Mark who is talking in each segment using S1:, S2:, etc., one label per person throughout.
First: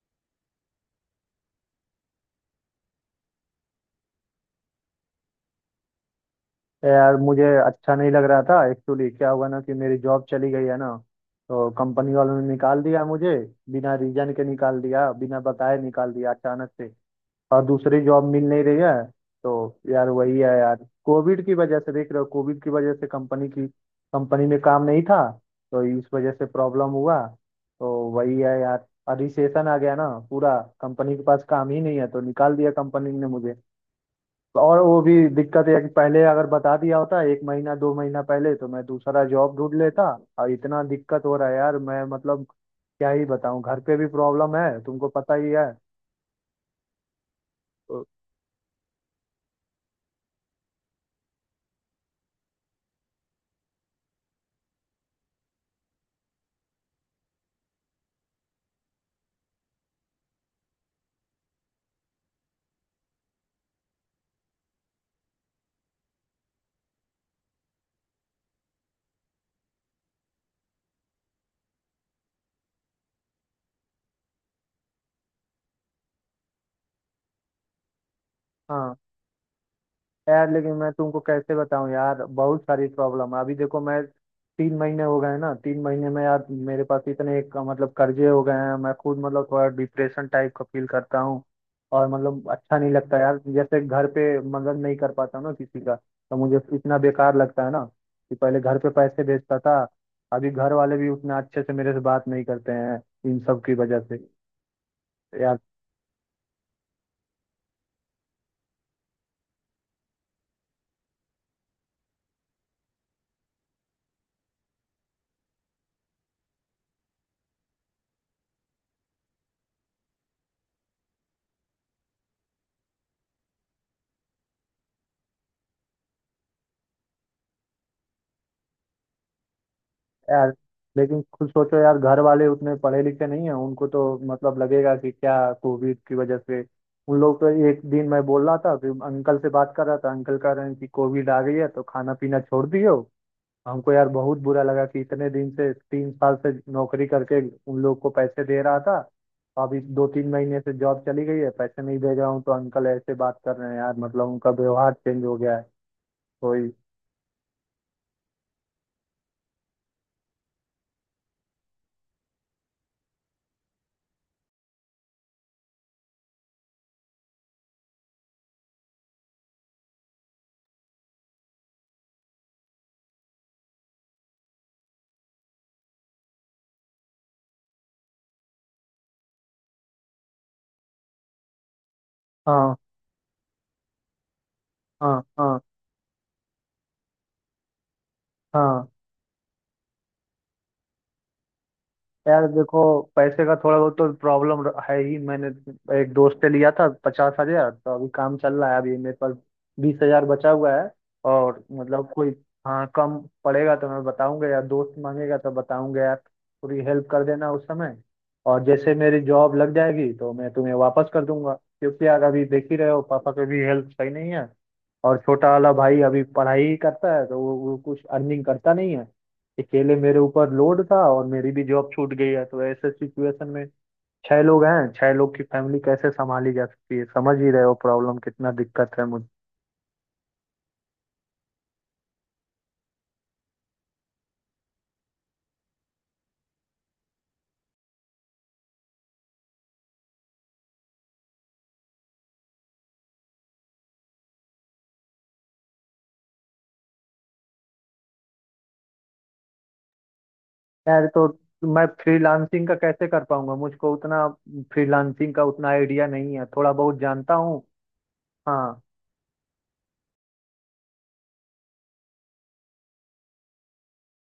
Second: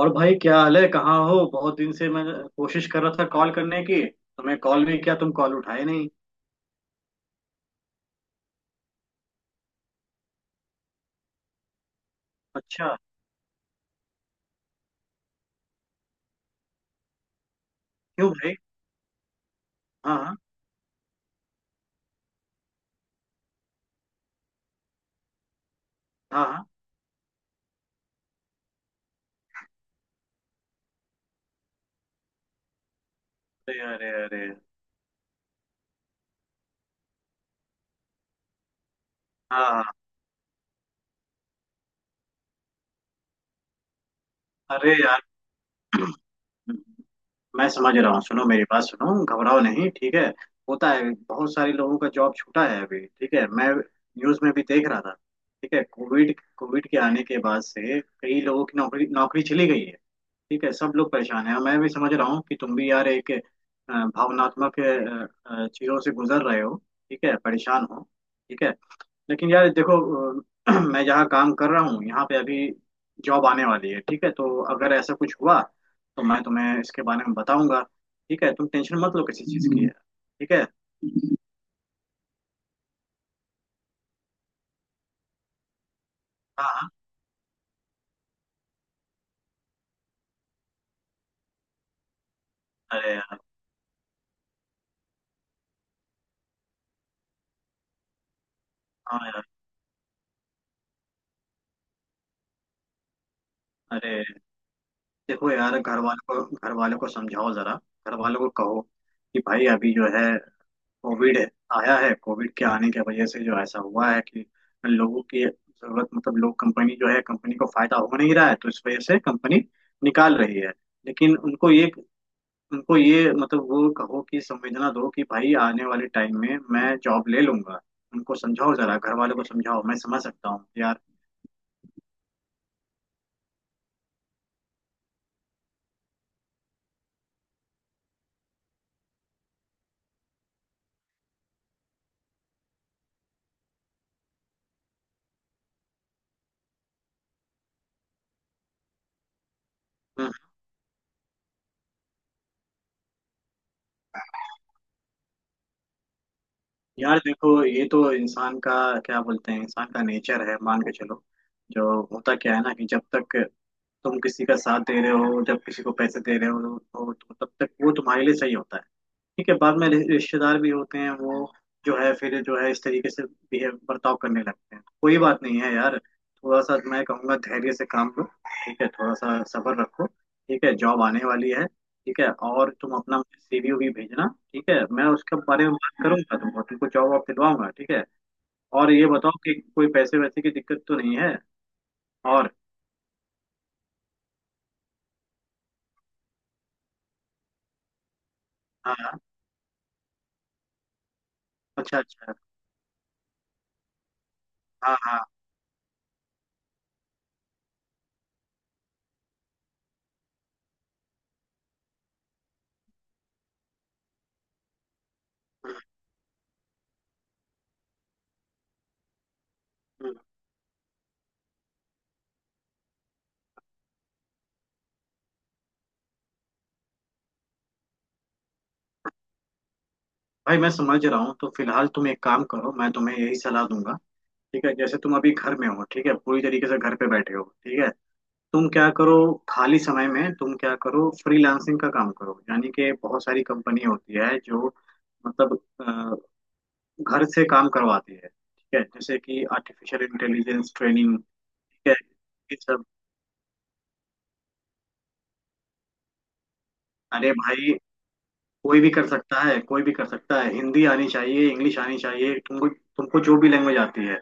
S1: और भाई क्या हाल है, कहाँ हो? बहुत दिन से मैं कोशिश कर रहा था कॉल करने की, तुम्हें कॉल नहीं किया, तुम कॉल उठाए नहीं।
S2: यार मुझे अच्छा नहीं लग रहा था एक्चुअली। क्या हुआ ना कि मेरी जॉब चली गई है ना, तो कंपनी वालों ने निकाल
S1: अच्छा।
S2: दिया मुझे। बिना रीजन के निकाल दिया, बिना बताए निकाल दिया, अचानक से। और दूसरी जॉब
S1: क्यों
S2: मिल
S1: भाई?
S2: नहीं रही है। तो यार
S1: हाँ
S2: वही
S1: हाँ।
S2: है यार, कोविड की वजह से, देख रहे हो कोविड की वजह से कंपनी की कंपनी में काम नहीं था, तो इस वजह
S1: हाँ
S2: से
S1: हाँ।
S2: प्रॉब्लम हुआ। तो वही है यार, और रिसेशन आ गया ना, पूरा कंपनी के पास काम ही नहीं है तो निकाल दिया कंपनी ने मुझे।
S1: अरे अरे अरे।
S2: और वो भी दिक्कत है कि पहले अगर बता दिया होता 1 महीना 2 महीना पहले, तो मैं दूसरा जॉब
S1: हाँ
S2: ढूंढ
S1: हाँ।
S2: लेता। और इतना दिक्कत हो रहा है यार, मैं मतलब क्या ही बताऊं, घर पे भी प्रॉब्लम है,
S1: अरे
S2: तुमको
S1: यार,
S2: पता ही है।
S1: मैं समझ
S2: तो
S1: रहा हूँ। सुनो मेरी बात सुनो, घबराओ नहीं, ठीक है। होता है, बहुत सारे लोगों का जॉब छूटा है अभी, ठीक है, मैं न्यूज़ में भी देख रहा था। ठीक है, कोविड कोविड के आने के बाद से कई लोगों की नौकरी नौकरी चली गई है। ठीक है, सब लोग परेशान हैं, मैं भी समझ रहा हूँ कि तुम भी यार एक भावनात्मक चीज़ों से गुजर रहे हो। ठीक है, परेशान हो, ठीक है। लेकिन यार देखो, अ, मैं जहाँ काम कर रहा हूँ यहाँ पे अभी जॉब आने वाली है। ठीक है, तो अगर ऐसा कुछ हुआ तो मैं तुम्हें इसके बारे में बताऊंगा। ठीक है, तुम
S2: हाँ।
S1: टेंशन मत लो किसी चीज़ की। हम्म।
S2: यार
S1: ठीक है।
S2: लेकिन मैं तुमको कैसे बताऊं यार, बहुत सारी प्रॉब्लम है अभी, देखो मैं 3 महीने हो गए हैं ना, 3 महीने में यार
S1: हाँ
S2: मेरे
S1: हाँ।
S2: पास इतने मतलब कर्जे हो गए हैं। मैं खुद मतलब थोड़ा डिप्रेशन टाइप का फील करता हूँ, और मतलब अच्छा नहीं
S1: अरे
S2: लगता यार।
S1: यार।
S2: जैसे घर पे मदद नहीं कर पाता हूं ना किसी का, तो मुझे इतना बेकार लगता है ना, कि पहले घर पे
S1: हाँ
S2: पैसे
S1: यार।
S2: भेजता था, अभी घर वाले भी उतना अच्छे से मेरे से बात नहीं करते हैं, इन सब की वजह से।
S1: अरे, देखो
S2: यार।
S1: यार, घर वालों को समझाओ जरा, घर वालों को कहो कि भाई अभी जो है कोविड आया है, कोविड के आने की वजह से जो ऐसा हुआ है कि लोगों की जरूरत, मतलब लोग, कंपनी जो है कंपनी को फायदा हो नहीं रहा है, तो इस वजह से कंपनी निकाल रही है। लेकिन उनको ये मतलब वो कहो कि संवेदना दो कि भाई आने वाले टाइम में मैं जॉब ले लूंगा। उनको समझाओ जरा, घर वालों को समझाओ, मैं समझ सकता
S2: यार
S1: हूँ यार।
S2: लेकिन खुद सोचो यार, घर वाले उतने पढ़े लिखे नहीं है, उनको तो मतलब लगेगा कि क्या कोविड की वजह से। उन लोग तो एक दिन मैं बोल रहा था कि अंकल से बात कर रहा था, अंकल कह रहे हैं कि कोविड आ गई है तो खाना पीना छोड़ दियो। हमको यार बहुत बुरा लगा कि इतने दिन से, 3 साल से नौकरी करके उन लोग को पैसे दे रहा था, अभी 2-3 महीने से जॉब चली गई है, पैसे नहीं दे रहा हूँ, तो अंकल ऐसे बात कर रहे हैं यार, मतलब उनका व्यवहार चेंज हो गया है। कोई।
S1: यार देखो, ये तो इंसान का, क्या बोलते हैं, इंसान का नेचर है, मान के चलो। जो होता क्या है ना कि जब तक तुम किसी का साथ दे रहे हो, जब किसी को पैसे दे रहे हो, तो तब तक वो तुम्हारे लिए सही होता है। ठीक है, बाद में रिश्तेदार भी होते हैं, वो जो है फिर जो है इस तरीके से बिहेव, बर्ताव करने लगते हैं। कोई बात नहीं है यार, थोड़ा सा मैं कहूँगा धैर्य से काम लो। ठीक है, थोड़ा सा सब्र रखो। ठीक है, जॉब आने वाली है, ठीक है, और
S2: हाँ
S1: तुम अपना सीवी भी भेजना। ठीक है, मैं
S2: हाँ।
S1: उसके
S2: हाँ
S1: बारे में बात करूंगा, तुमको तुमको जॉब वॉब दिलवाऊंगा, ठीक है।
S2: हाँ।
S1: और ये बताओ कि कोई पैसे वैसे की दिक्कत तो नहीं है?
S2: यार
S1: और?
S2: देखो, पैसे का थोड़ा बहुत तो प्रॉब्लम है ही। मैंने एक दोस्त से लिया था 50,000, तो अभी काम चल रहा है। अभी मेरे
S1: हाँ।
S2: पास 20,000 बचा हुआ है, और
S1: अच्छा
S2: मतलब कोई।
S1: अच्छा।
S2: हाँ, कम पड़ेगा तो मैं बताऊंगा यार,
S1: हाँ
S2: दोस्त
S1: हाँ।
S2: मांगेगा तो बताऊंगा यार, पूरी हेल्प कर देना उस समय। और जैसे मेरी जॉब लग जाएगी तो मैं तुम्हें वापस कर दूंगा, क्योंकि यार अभी देख ही रहे हो, पापा की भी हेल्प सही नहीं है, और छोटा वाला
S1: हम्म।
S2: भाई अभी पढ़ाई ही करता है, तो वो कुछ अर्निंग करता नहीं है। अकेले
S1: हम्म।
S2: मेरे ऊपर लोड था, और मेरी भी जॉब छूट गई है, तो ऐसे सिचुएशन में 6 लोग हैं, 6 लोग की फैमिली कैसे संभाली जा सकती है, समझ ही रहे हो प्रॉब्लम कितना दिक्कत है मुझे।
S1: भाई मैं समझ रहा हूँ। तो फिलहाल तुम एक काम करो, मैं तुम्हें यही सलाह दूंगा। ठीक है, जैसे तुम अभी घर में हो, ठीक है, पूरी तरीके से घर पे बैठे हो, ठीक है, तुम क्या करो, खाली समय में तुम क्या करो, फ्रीलांसिंग का काम करो, यानी कि बहुत सारी कंपनी होती है जो मतलब घर से काम करवाती है। ठीक है, जैसे कि आर्टिफिशियल इंटेलिजेंस
S2: यार
S1: ट्रेनिंग,
S2: तो मैं
S1: ठीक है, ये
S2: फ्रीलांसिंग का
S1: सब।
S2: कैसे कर पाऊंगा, मुझको उतना फ्रीलांसिंग का उतना आइडिया नहीं है, थोड़ा बहुत
S1: अरे
S2: जानता हूँ।
S1: भाई, कोई
S2: हाँ।
S1: भी कर सकता है, कोई भी कर सकता है, हिंदी आनी चाहिए, इंग्लिश आनी चाहिए, तुमको तुमको जो भी लैंग्वेज आती है।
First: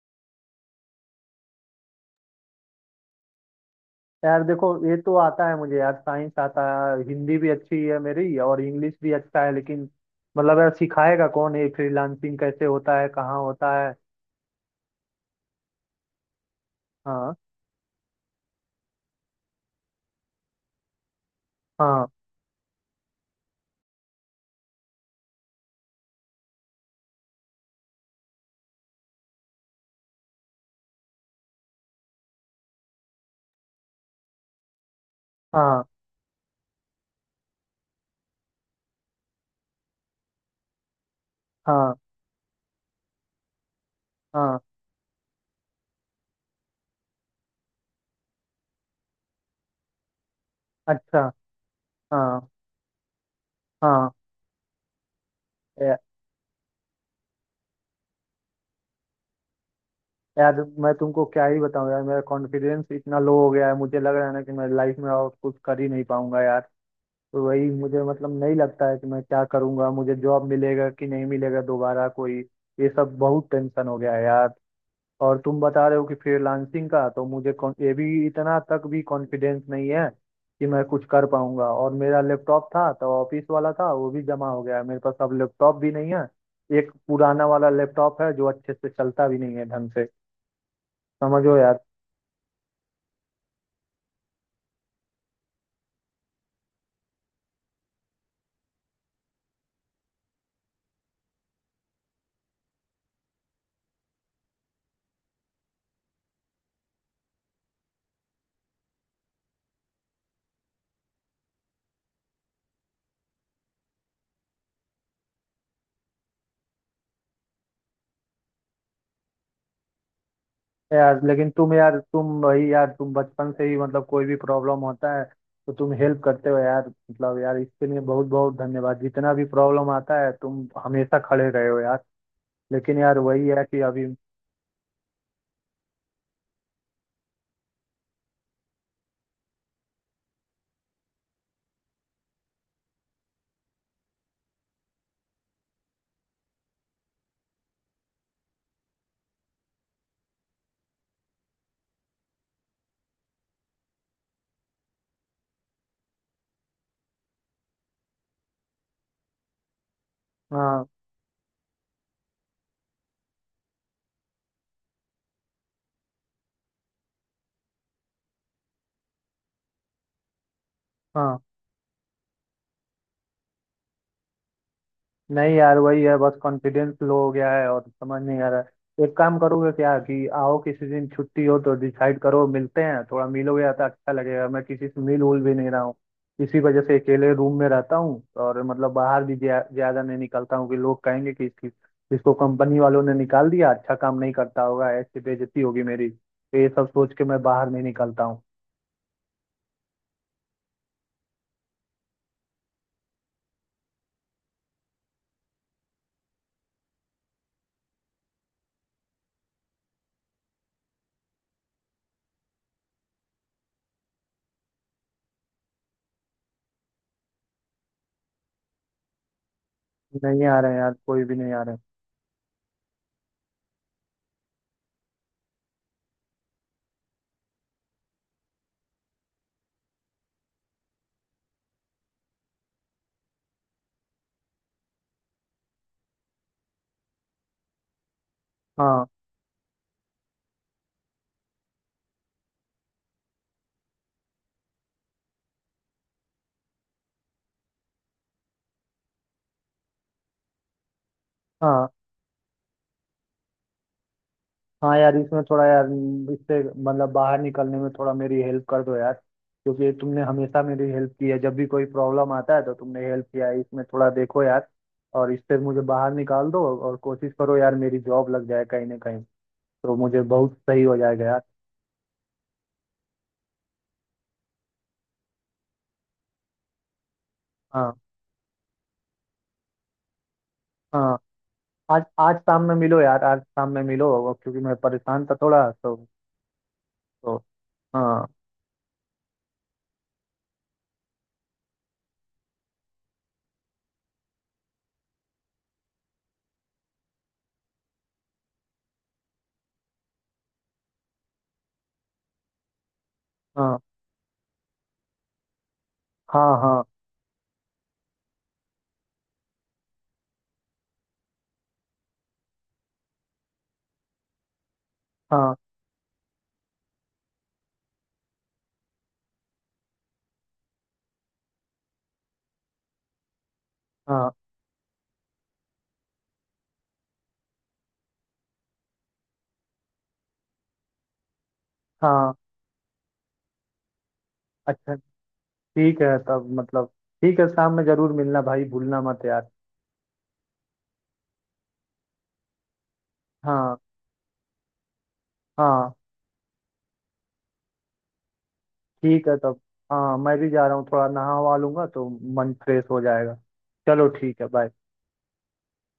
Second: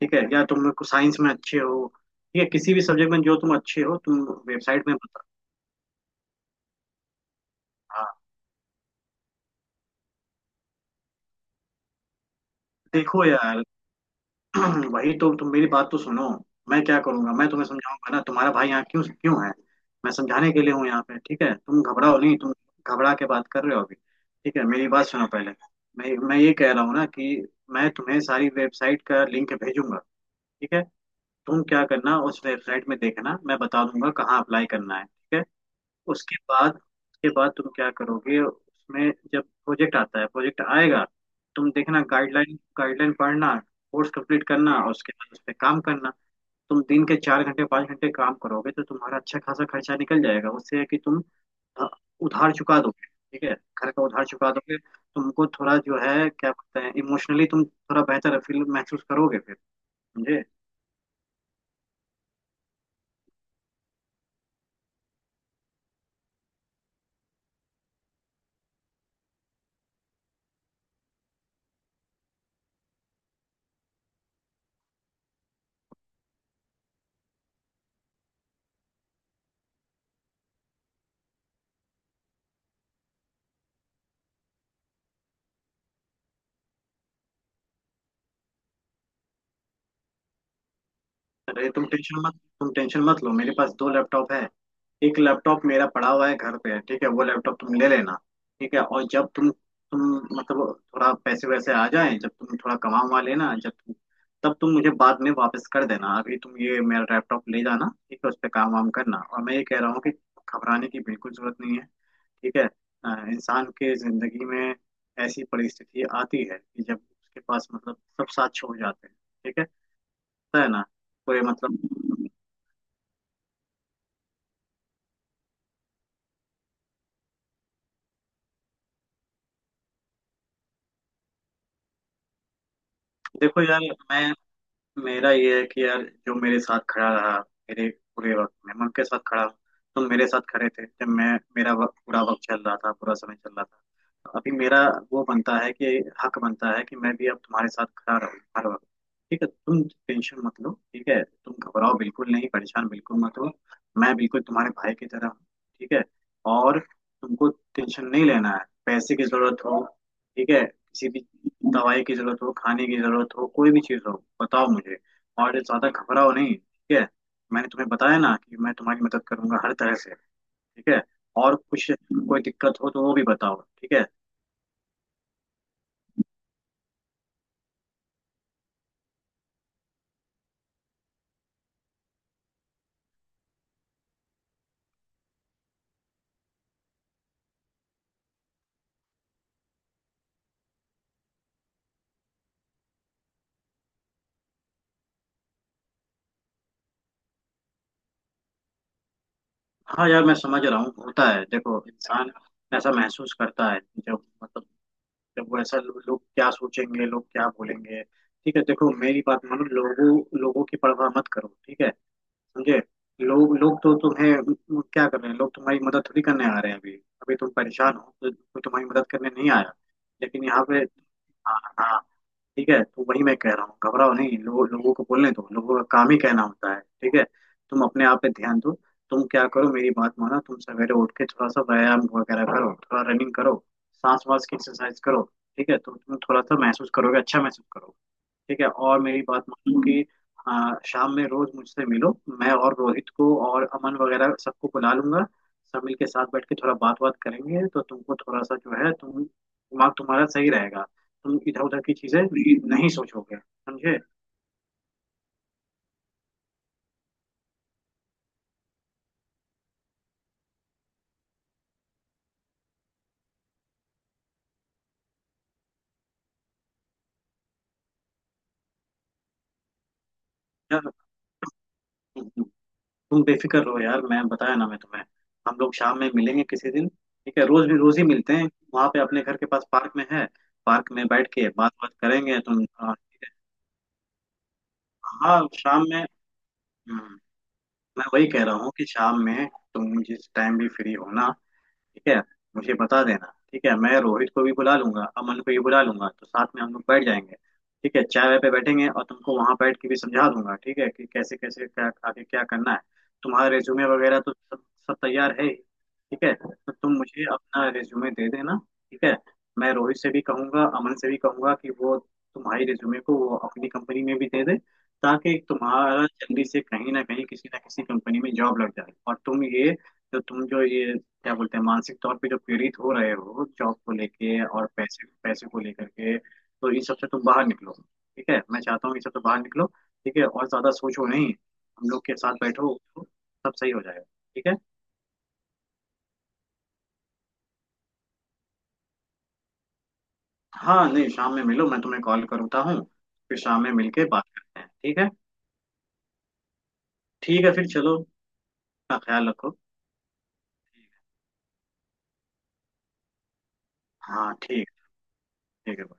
S1: ठीक है, या तुम साइंस में अच्छे हो, ठीक है, किसी भी सब्जेक्ट में जो तुम अच्छे हो, तुम
S2: यार देखो
S1: वेबसाइट में
S2: ये तो
S1: बता,
S2: आता है मुझे यार, साइंस आता है, हिंदी भी अच्छी है मेरी, और इंग्लिश भी अच्छा है, लेकिन मतलब यार सिखाएगा कौन, ये फ्रीलांसिंग कैसे होता है,
S1: देखो
S2: कहाँ
S1: यार,
S2: होता है।
S1: वही तो, तुम मेरी बात तो सुनो। मैं क्या करूंगा,
S2: हाँ।
S1: मैं तुम्हें समझाऊंगा ना, तुम्हारा भाई यहाँ क्यों क्यों है? मैं समझाने के लिए हूँ यहाँ पे, ठीक है, तुम
S2: हाँ।
S1: घबराओ नहीं, तुम घबरा के बात कर रहे हो अभी। ठीक है, मेरी बात सुनो पहले। मैं ये कह रहा हूँ ना कि मैं तुम्हें सारी वेबसाइट का लिंक भेजूंगा, ठीक है। तुम क्या करना, उस वेबसाइट में देखना, मैं बता दूंगा कहाँ अप्लाई करना है, ठीक है।
S2: हाँ।
S1: उसके बाद तुम क्या करोगे, उसमें जब प्रोजेक्ट आता है, प्रोजेक्ट आएगा, तुम
S2: हाँ।
S1: देखना, गाइडलाइन गाइडलाइन पढ़ना, कोर्स कंप्लीट
S2: हाँ।
S1: करना, और उसके बाद उस पर काम करना। तुम दिन के चार घंटे पाँच घंटे काम करोगे तो तुम्हारा अच्छा खासा खर्चा निकल जाएगा, उससे है कि
S2: अच्छा।
S1: तुम अ,
S2: हाँ।
S1: उधार चुका दोगे। ठीक है, घर का
S2: हाँ।
S1: उधार चुका दोगे, तुमको थोड़ा
S2: या-
S1: जो है क्या बोलते हैं, इमोशनली तुम थोड़ा बेहतर फील महसूस करोगे फिर, समझे।
S2: यार मैं तुमको क्या ही बताऊं यार, मेरा कॉन्फिडेंस इतना लो हो गया है, मुझे लग रहा है ना कि मैं लाइफ में और कुछ कर ही नहीं पाऊंगा यार। तो वही, मुझे मतलब नहीं लगता है कि मैं क्या करूंगा, मुझे जॉब मिलेगा कि नहीं मिलेगा दोबारा कोई, ये सब बहुत टेंशन हो गया है यार। और तुम बता रहे हो कि फ्रीलांसिंग का, तो मुझे ये भी इतना तक भी कॉन्फिडेंस नहीं है कि मैं कुछ कर पाऊंगा। और मेरा लैपटॉप था तो ऑफिस वाला था, वो भी जमा हो गया है। मेरे पास अब लैपटॉप भी नहीं है, एक पुराना वाला लैपटॉप है जो अच्छे से चलता भी नहीं है ढंग से, समझो
S1: अरे
S2: यार।
S1: तुम टेंशन मत, तुम टेंशन मत लो, मेरे पास दो लैपटॉप है। एक लैपटॉप मेरा पड़ा हुआ है घर पे, ठीक है, वो लैपटॉप तुम ले लेना। ठीक है, और जब तुम मतलब थोड़ा पैसे वैसे आ जाए, जब तुम थोड़ा कमा वमा लेना, जब तुम, तब तुम मुझे बाद में वापस कर देना। अभी तुम ये मेरा लैपटॉप ले जाना, ठीक है, उस पर काम वाम करना। और मैं ये कह रहा हूँ कि घबराने की बिल्कुल जरूरत नहीं है, ठीक है। इंसान के जिंदगी में ऐसी परिस्थिति आती है कि जब उसके पास, मतलब, सब साथ छोड़ जाते हैं, ठीक है, तो है ना।
S2: यार
S1: कोई
S2: लेकिन तुम यार,
S1: मतलब,
S2: तुम भाई यार, तुम बचपन से ही मतलब कोई भी प्रॉब्लम होता है तो तुम हेल्प करते हो यार, मतलब यार इसके लिए बहुत बहुत धन्यवाद, जितना भी प्रॉब्लम आता है तुम हमेशा खड़े रहे हो यार। लेकिन यार वही
S1: देखो
S2: है
S1: यार,
S2: कि अभी।
S1: मैं, मेरा ये है कि यार जो मेरे साथ खड़ा रहा मेरे बुरे वक्त में, मैं उनके साथ खड़ा हूँ। तुम मेरे साथ खड़े थे जब मैं, मेरा वक्त, बुरा वक्त चल रहा था, बुरा समय चल रहा था। अभी मेरा वो बनता है कि हक बनता है कि मैं भी अब तुम्हारे साथ खड़ा रहूँ हर वक्त। ठीक है, तुम टेंशन मत लो, ठीक है, तुम घबराओ बिल्कुल नहीं, परेशान बिल्कुल मत हो। मैं बिल्कुल तुम्हारे भाई की तरह हूँ, ठीक है। और तुमको टेंशन नहीं लेना है। पैसे की जरूरत हो, ठीक है,
S2: हाँ।
S1: किसी भी दवाई की जरूरत हो, खाने की जरूरत हो, कोई भी चीज़ हो, बताओ मुझे। और ज्यादा घबराओ नहीं, ठीक है। मैंने तुम्हें बताया ना कि मैं तुम्हारी मदद करूंगा हर तरह से, ठीक है।
S2: हाँ।
S1: और कुछ कोई दिक्कत हो तो वो भी बताओ, ठीक है।
S2: नहीं यार वही है, बस कॉन्फिडेंस लो हो गया है, और समझ नहीं आ रहा है। एक काम करोगे क्या, कि आओ किसी दिन छुट्टी हो तो डिसाइड करो, मिलते हैं थोड़ा, मिलोगे या तो अच्छा लगेगा, मैं किसी से मिल उल भी नहीं रहा हूँ इसी वजह से, अकेले रूम में रहता हूँ, और मतलब बाहर भी ज्यादा नहीं निकलता हूँ, कि लोग कहेंगे कि इसकी, इसको कंपनी वालों ने निकाल दिया, अच्छा काम नहीं करता होगा, ऐसी बेइज्जती होगी मेरी, तो ये सब सोच के मैं बाहर नहीं निकलता हूँ।
S1: हाँ यार, मैं समझ रहा हूँ, होता है। देखो, इंसान ऐसा महसूस करता है कि जब मतलब, जब वो ऐसा, लोग क्या सोचेंगे, लोग क्या बोलेंगे। ठीक है, देखो मेरी बात मानो, लोगों लोगों की परवाह मत करो, ठीक है, समझे। लोग लोग तो तुम्हें, वो क्या कर रहे हैं, लोग तुम्हारी मदद थोड़ी करने आ रहे हैं अभी। अभी तुम परेशान हो तो कोई तुम्हारी मदद करने नहीं आया,
S2: नहीं
S1: लेकिन
S2: आ
S1: यहाँ
S2: रहे हैं
S1: पे,
S2: यार, कोई भी नहीं
S1: हाँ
S2: आ रहे।
S1: हाँ, ठीक है, तो वही मैं कह रहा हूँ, घबराओ नहीं। लोगों लोगों को बोलने दो, लोगों का काम ही कहना होता है, ठीक है। तुम अपने आप पे ध्यान दो, तुम क्या करो, मेरी बात मानो, तुम सवेरे उठ के थोड़ा सा व्यायाम वगैरह करो, थोड़ा रनिंग करो, सांस वास की एक्सरसाइज करो। ठीक है, तो तुम थोड़ा सा महसूस करोगे, अच्छा महसूस करोगे, ठीक है। और
S2: हाँ।
S1: मेरी बात मानो कि, हाँ, शाम में रोज मुझसे मिलो, मैं और रोहित को और अमन वगैरह सबको बुला लूंगा। सब मिल के साथ बैठ के थोड़ा बात बात करेंगे, तो तुमको थोड़ा सा जो है, तुम दिमाग तुम्हारा सही रहेगा, तुम इधर उधर
S2: हाँ।
S1: की चीजें नहीं सोचोगे, समझे।
S2: हाँ यार इसमें थोड़ा यार इससे मतलब बाहर निकलने में थोड़ा मेरी हेल्प कर दो यार, क्योंकि तुमने हमेशा मेरी हेल्प की है, जब भी कोई प्रॉब्लम आता है तो तुमने हेल्प किया है, इसमें थोड़ा देखो यार, और इससे मुझे बाहर निकाल दो, और कोशिश करो यार मेरी जॉब लग जाए कहीं ना कहीं, तो मुझे बहुत सही
S1: यार,
S2: हो जाएगा यार।
S1: तुम बेफिक्र रहो यार, मैं बताया ना मैं तुम्हें। हम लोग शाम में मिलेंगे किसी दिन, ठीक है, रोज भी,
S2: हाँ।
S1: रोज ही मिलते हैं वहां पे, अपने घर के पास पार्क में है, पार्क में
S2: हाँ।
S1: बैठ के बात बात
S2: आज आज
S1: करेंगे
S2: शाम
S1: तुम,
S2: में
S1: हाँ।
S2: मिलो यार, आज शाम में मिलो, और क्योंकि मैं परेशान था
S1: हाँ,
S2: थोड़ा
S1: शाम
S2: तो।
S1: में। हम्म,
S2: तो
S1: मैं
S2: हाँ।
S1: वही कह रहा हूँ कि शाम में तुम जिस टाइम भी फ्री हो ना, ठीक है, मुझे बता देना, ठीक है, मैं रोहित को भी बुला लूंगा, अमन को भी बुला लूंगा, तो साथ में हम लोग बैठ जाएंगे। ठीक है, चाय वाय पे बैठेंगे और तुमको वहां बैठ के भी समझा दूंगा, ठीक है, कि कैसे कैसे क्या आगे क्या करना है। तुम्हारा
S2: हाँ।
S1: रिज्यूमे वगैरह तो सब सब तैयार है ही, ठीक है,
S2: हाँ।
S1: तो
S2: हाँ।
S1: तुम मुझे अपना रिज्यूमे दे देना, ठीक है। मैं रोहित से भी कहूंगा, अमन से भी कहूंगा कि वो तुम्हारी रिज्यूमे को वो अपनी कंपनी में भी दे दे, ताकि
S2: हाँ।
S1: तुम्हारा जल्दी से कहीं ना कहीं किसी ना किसी कंपनी में जॉब लग जाए। और तुम ये जो, तुम जो ये क्या बोलते हैं, मानसिक तौर पे जो पीड़ित हो रहे हो जॉब को
S2: हाँ।
S1: लेके और पैसे पैसे को लेकर के, तो इन सब से तुम बाहर निकलो, ठीक है, मैं चाहता हूँ इन सब से बाहर निकलो, ठीक है, और ज्यादा सोचो नहीं, हम लोग के साथ
S2: हाँ।
S1: बैठो तो सब सही हो जाएगा, ठीक है।
S2: अच्छा। ठीक है, तब मतलब ठीक है, शाम में जरूर मिलना भाई, भूलना मत यार।
S1: हाँ नहीं, शाम में मिलो, मैं तुम्हें कॉल करता हूँ, फिर शाम में
S2: हाँ।
S1: मिलके बात करते हैं, ठीक है।
S2: हाँ।
S1: ठीक है, फिर चलो, अपना
S2: ठीक
S1: ख्याल
S2: है
S1: रखो।
S2: तब। हाँ मैं भी जा रहा हूँ, थोड़ा नहा वहा लूंगा तो मन फ्रेश हो जाएगा। चलो
S1: हाँ
S2: ठीक है,
S1: ठीक,
S2: बाय।
S1: ठीक है।